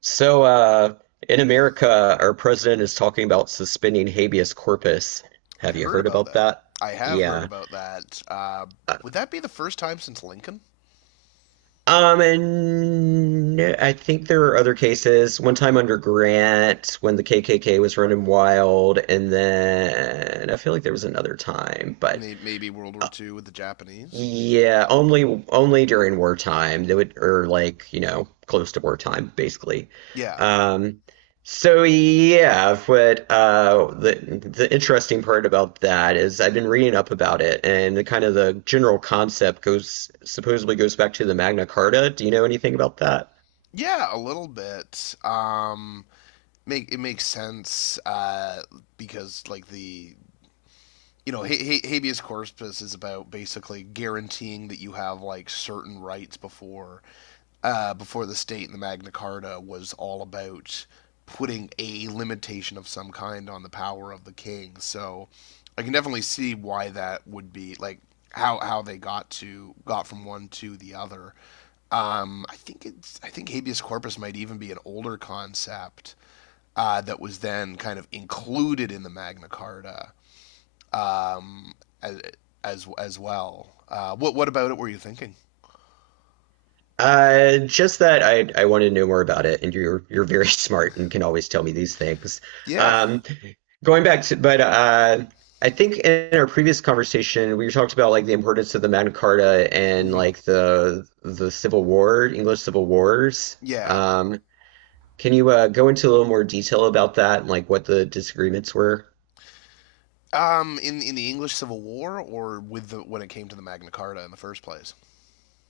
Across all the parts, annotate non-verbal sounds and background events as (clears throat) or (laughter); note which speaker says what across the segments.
Speaker 1: So, uh, in America, our president is talking about suspending habeas corpus.
Speaker 2: I
Speaker 1: Have you
Speaker 2: heard
Speaker 1: heard
Speaker 2: about
Speaker 1: about
Speaker 2: that.
Speaker 1: that?
Speaker 2: I have heard
Speaker 1: Yeah.
Speaker 2: about that.
Speaker 1: Uh,
Speaker 2: Would that be the first time since Lincoln?
Speaker 1: And no, I think there are other cases. One time under Grant, when the KKK was running wild, and then I feel like there was another time. But
Speaker 2: Maybe World War Two with the Japanese.
Speaker 1: yeah, only during wartime. They would, or like, you know, close to wartime, basically.
Speaker 2: Yeah,
Speaker 1: Um so yeah, but the interesting part about that is I've been reading up about it, and the kind of the general concept goes, supposedly goes back to the Magna Carta. Do you know anything about that?
Speaker 2: yeah, a little bit. Make it makes sense, because like the you know, ha- ha- habeas corpus is about basically guaranteeing that you have like certain rights before, before the state. And the Magna Carta was all about putting a limitation of some kind on the power of the king. So I can definitely see why that would be like how they got to got from one to the other. I think it's I think habeas corpus might even be an older concept that was then kind of included in the Magna Carta, um, as as well. What about it were you thinking?
Speaker 1: Just that I wanted to know more about it, and you're very (laughs) smart and can always tell me these things.
Speaker 2: Yeah,
Speaker 1: Um Going back to, but I think in our previous conversation, we talked about like the importance of the Magna Carta and
Speaker 2: hmm,
Speaker 1: like the Civil War, English Civil Wars.
Speaker 2: yeah.
Speaker 1: Um, can you go into a little more detail about that and like what the disagreements were?
Speaker 2: In the English Civil War, or with the when it came to the Magna Carta in the first place.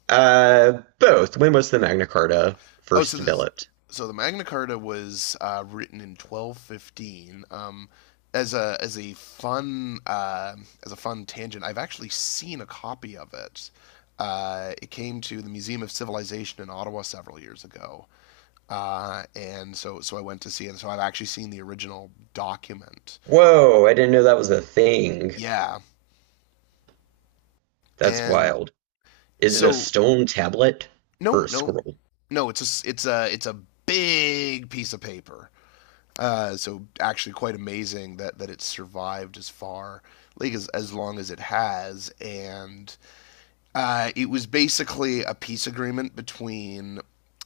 Speaker 1: Both. When was the Magna Carta
Speaker 2: Oh,
Speaker 1: first
Speaker 2: so the
Speaker 1: developed?
Speaker 2: Magna Carta was, written in 1215. As a fun tangent, I've actually seen a copy of it. It came to the Museum of Civilization in Ottawa several years ago, and so I went to see it. So I've actually seen the original document.
Speaker 1: Whoa, I didn't know that was a thing.
Speaker 2: Yeah,
Speaker 1: That's
Speaker 2: and
Speaker 1: wild. Is it a
Speaker 2: so
Speaker 1: stone tablet
Speaker 2: no,
Speaker 1: or a
Speaker 2: no,
Speaker 1: scroll?
Speaker 2: no. It's a big piece of paper. So actually, quite amazing that it survived as far like as long as it has. And it was basically a peace agreement between,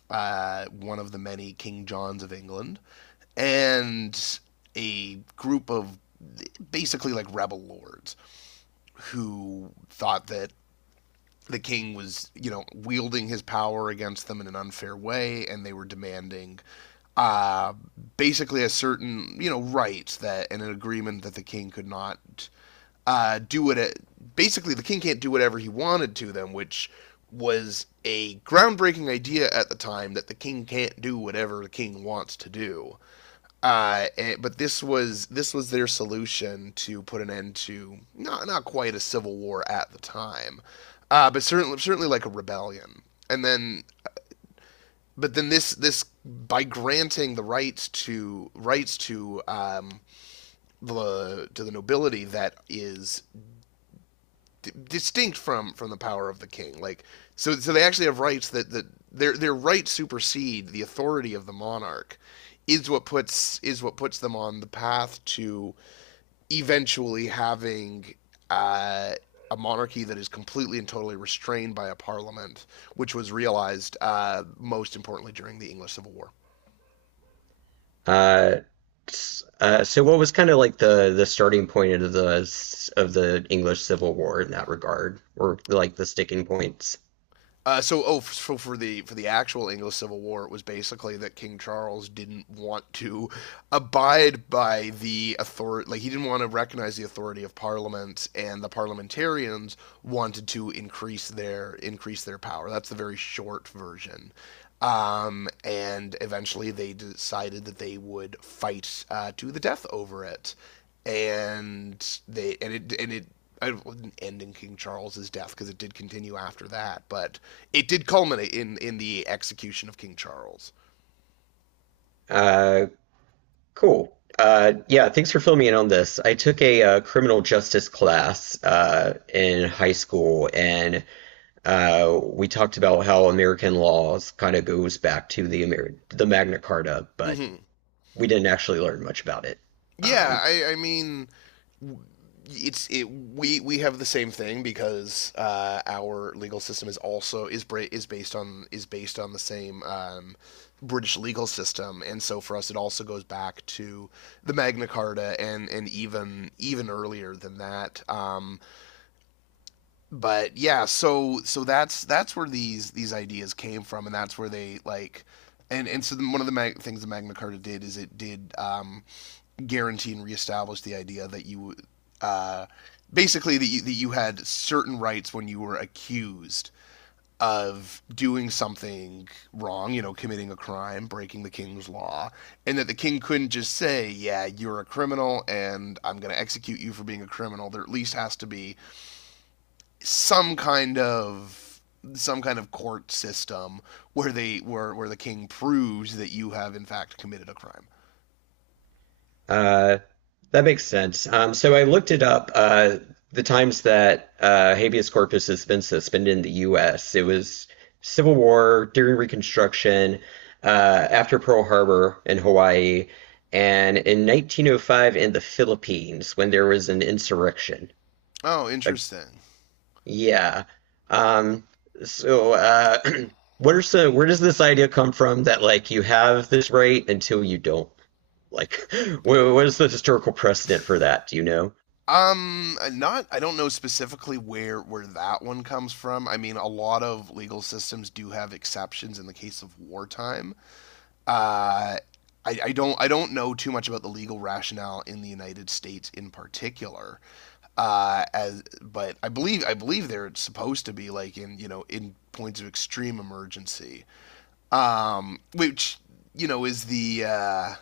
Speaker 2: one of the many King Johns of England and a group of basically like rebel lords who thought that the king was, you know, wielding his power against them in an unfair way, and they were demanding, uh, basically a certain, you know, right that and an agreement that the king could not, do it, basically the king can't do whatever he wanted to them, which was a groundbreaking idea at the time that the king can't do whatever the king wants to do. And, but this was their solution to put an end to not quite a civil war at the time, but certainly like a rebellion. And then but then this by granting the rights to rights to, the to the nobility that is distinct from the power of the king. Like so, they actually have rights that their rights supersede the authority of the monarch. Is what puts them on the path to eventually having, uh, a monarchy that is completely and totally restrained by a parliament, which was realized, most importantly during the English Civil War.
Speaker 1: Uh, so what was kind of like the starting point of the English Civil War in that regard, or like the sticking points?
Speaker 2: So for the actual English Civil War, it was basically that King Charles didn't want to abide by the authority, like he didn't want to recognize the authority of Parliament, and the parliamentarians wanted to increase their power. That's the very short version. And eventually, they decided that they would fight, to the death over it, and it I didn't end in King Charles's death because it did continue after that. But it did culminate in the execution of King Charles.
Speaker 1: Uh, cool. Yeah, thanks for filling me in on this. I took a criminal justice class in high school, and we talked about how American laws kind of goes back to the Magna Carta, but
Speaker 2: Hmm.
Speaker 1: we didn't actually learn much about it.
Speaker 2: Yeah,
Speaker 1: Um,
Speaker 2: I mean, we have the same thing because, our legal system is also is based on the same, British legal system, and so for us it also goes back to the Magna Carta and even earlier than that. But yeah, so that's where these ideas came from, and that's where they like. And so one of the things the Magna Carta did is it did, guarantee and reestablish the idea that you, uh, basically that you had certain rights when you were accused of doing something wrong, you know, committing a crime, breaking the king's law, and that the king couldn't just say, "Yeah, you're a criminal, and I'm going to execute you for being a criminal." There at least has to be some kind of some kind of court system where they where the king proves that you have in fact committed a crime.
Speaker 1: Uh, that makes sense. So I looked it up. The times that habeas corpus has been suspended in the U.S.: it was Civil War, during Reconstruction, after Pearl Harbor in Hawaii, and in 1905 in the Philippines when there was an insurrection.
Speaker 2: Oh,
Speaker 1: Uh,
Speaker 2: interesting.
Speaker 1: yeah. Um, so, uh, (clears throat) what are some, where does this idea come from that like you have this right until you don't? Like, (laughs) what is the historical precedent for that? Do you know?
Speaker 2: Not I don't know specifically where that one comes from. I mean, a lot of legal systems do have exceptions in the case of wartime. Uh, I don't know too much about the legal rationale in the United States in particular. As but I believe they're supposed to be like in, you know, in points of extreme emergency, which you know is the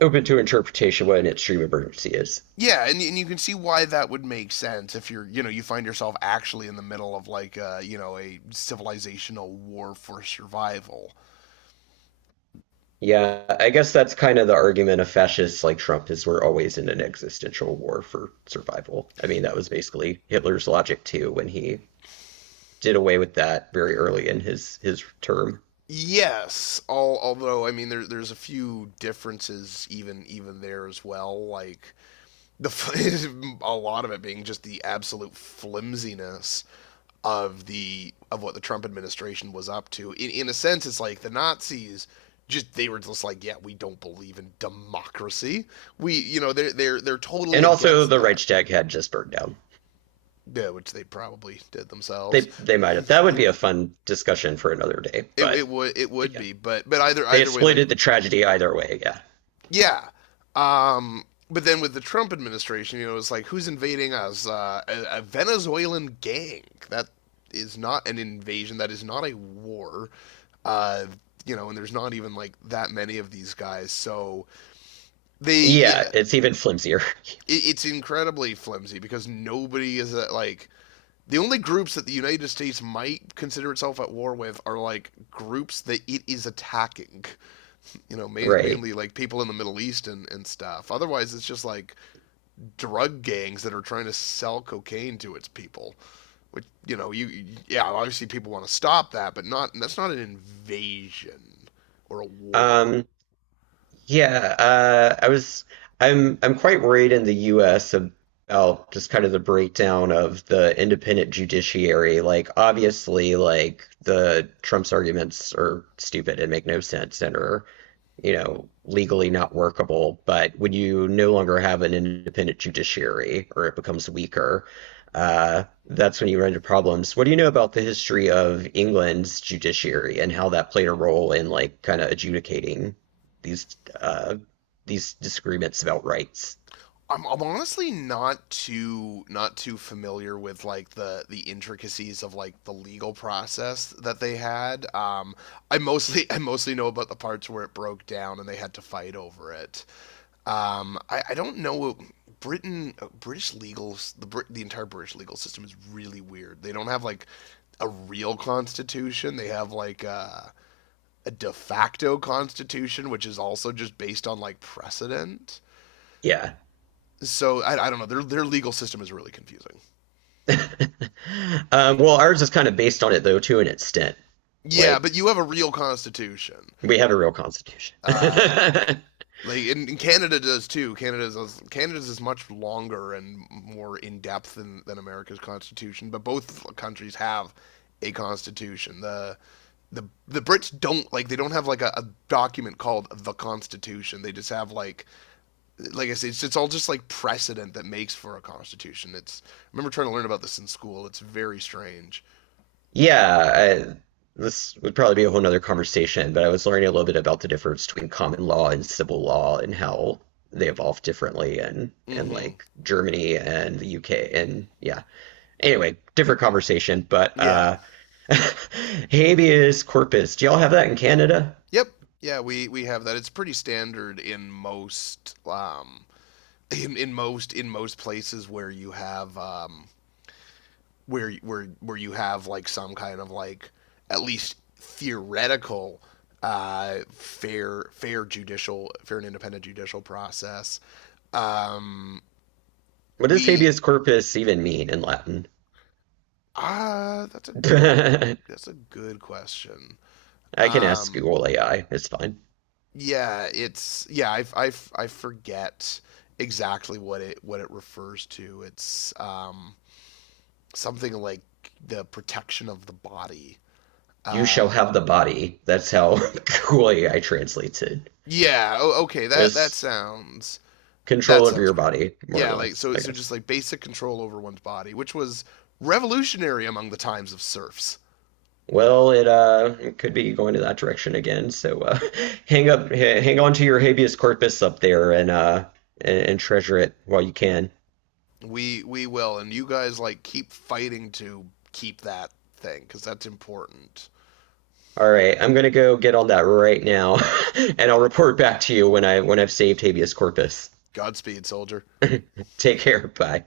Speaker 1: Open to interpretation what an extreme emergency is.
Speaker 2: yeah. And you can see why that would make sense if you're, you know, you find yourself actually in the middle of like a, you know, a civilizational war for survival.
Speaker 1: Yeah, I guess that's kind of the argument of fascists like Trump, is we're always in an existential war for survival. I mean, that was basically Hitler's logic too when he did away with that very early in his term.
Speaker 2: Yes, although I mean there's a few differences even there as well. Like the (laughs) a lot of it being just the absolute flimsiness of the of what the Trump administration was up to. In a sense, it's like the Nazis just they were just like, yeah, we don't believe in democracy. We you know they're totally
Speaker 1: And also
Speaker 2: against
Speaker 1: the
Speaker 2: that.
Speaker 1: Reichstag had just burned down.
Speaker 2: Yeah, which they probably did themselves.
Speaker 1: They might have. That would be a fun discussion for another day,
Speaker 2: It it would it
Speaker 1: but
Speaker 2: would
Speaker 1: yeah.
Speaker 2: be, but either
Speaker 1: They
Speaker 2: way, like
Speaker 1: exploited the tragedy either way, yeah.
Speaker 2: yeah. Um, but then with the Trump administration, you know, it's like who's invading us? A Venezuelan gang. That is not an invasion. That is not a war. Uh, you know, and there's not even like that many of these guys. So they,
Speaker 1: Yeah,
Speaker 2: yeah,
Speaker 1: it's even flimsier.
Speaker 2: it's incredibly flimsy because nobody is at, like the only groups that the United States might consider itself at war with are like groups that it is attacking. You know,
Speaker 1: (laughs) Right.
Speaker 2: mainly like people in the Middle East and stuff. Otherwise, it's just like drug gangs that are trying to sell cocaine to its people. Which you know, yeah, obviously people want to stop that, but not that's not an invasion or a war.
Speaker 1: Um, yeah, I was I'm quite worried in the US about just kind of the breakdown of the independent judiciary. Like obviously like the Trump's arguments are stupid and make no sense and are, you know, legally not workable. But when you no longer have an independent judiciary, or it becomes weaker, that's when you run into problems. What do you know about the history of England's judiciary and how that played a role in like kind of adjudicating these uh, these disagreements about rights?
Speaker 2: I'm honestly not too familiar with like the intricacies of like the legal process that they had. I mostly (laughs) I mostly know about the parts where it broke down and they had to fight over it. I don't know. Britain, British legal, the Brit, the entire British legal system is really weird. They don't have like a real constitution. They have like a de facto constitution, which is also just based on like precedent.
Speaker 1: Yeah.
Speaker 2: So I don't know. Their legal system is really confusing.
Speaker 1: (laughs) Well, ours is kind of based on it though, to an extent.
Speaker 2: Yeah,
Speaker 1: Like
Speaker 2: but you have a real constitution.
Speaker 1: we have a real constitution. (laughs)
Speaker 2: Uh, Like and Canada does too. Canada's is much longer and more in depth than America's constitution, but both countries have a constitution. The Brits don't like they don't have like a document called the Constitution. They just have like I said, it's all just like precedent that makes for a constitution. It's I remember trying to learn about this in school. It's very strange.
Speaker 1: Yeah, I, this would probably be a whole nother conversation, but I was learning a little bit about the difference between common law and civil law and how they evolve differently, and
Speaker 2: Mm-hmm.
Speaker 1: like Germany and the UK, and yeah. Anyway, different conversation, but
Speaker 2: Yeah.
Speaker 1: (laughs) habeas corpus. Do y'all have that in Canada?
Speaker 2: Yep. Yeah, we have that. It's pretty standard in most, in most places where you have, where you have like some kind of like at least theoretical, fair and independent judicial process. Um,
Speaker 1: What does
Speaker 2: we
Speaker 1: habeas corpus even mean in Latin?
Speaker 2: ah
Speaker 1: (laughs) I
Speaker 2: that's a good question.
Speaker 1: can ask
Speaker 2: Um,
Speaker 1: Google AI. It's fine.
Speaker 2: yeah, it's yeah I forget exactly what it refers to. It's, something like the protection of the body.
Speaker 1: You
Speaker 2: Uh,
Speaker 1: shall have the body. That's how (laughs) Google AI translates it.
Speaker 2: yeah, okay, that
Speaker 1: It's
Speaker 2: sounds
Speaker 1: control over your
Speaker 2: correct.
Speaker 1: body, more or
Speaker 2: Yeah, like
Speaker 1: less,
Speaker 2: so,
Speaker 1: I
Speaker 2: just
Speaker 1: guess.
Speaker 2: like basic control over one's body, which was revolutionary among the times of serfs.
Speaker 1: Well, it it could be going to that direction again. So (laughs) hang up, hang on to your habeas corpus up there, and and treasure it while you can.
Speaker 2: We will, and you guys like keep fighting to keep that thing because that's important.
Speaker 1: All right, I'm gonna go get on that right now, (laughs) and I'll report back to you when I when I've saved habeas corpus.
Speaker 2: Godspeed, soldier.
Speaker 1: Take care. Bye.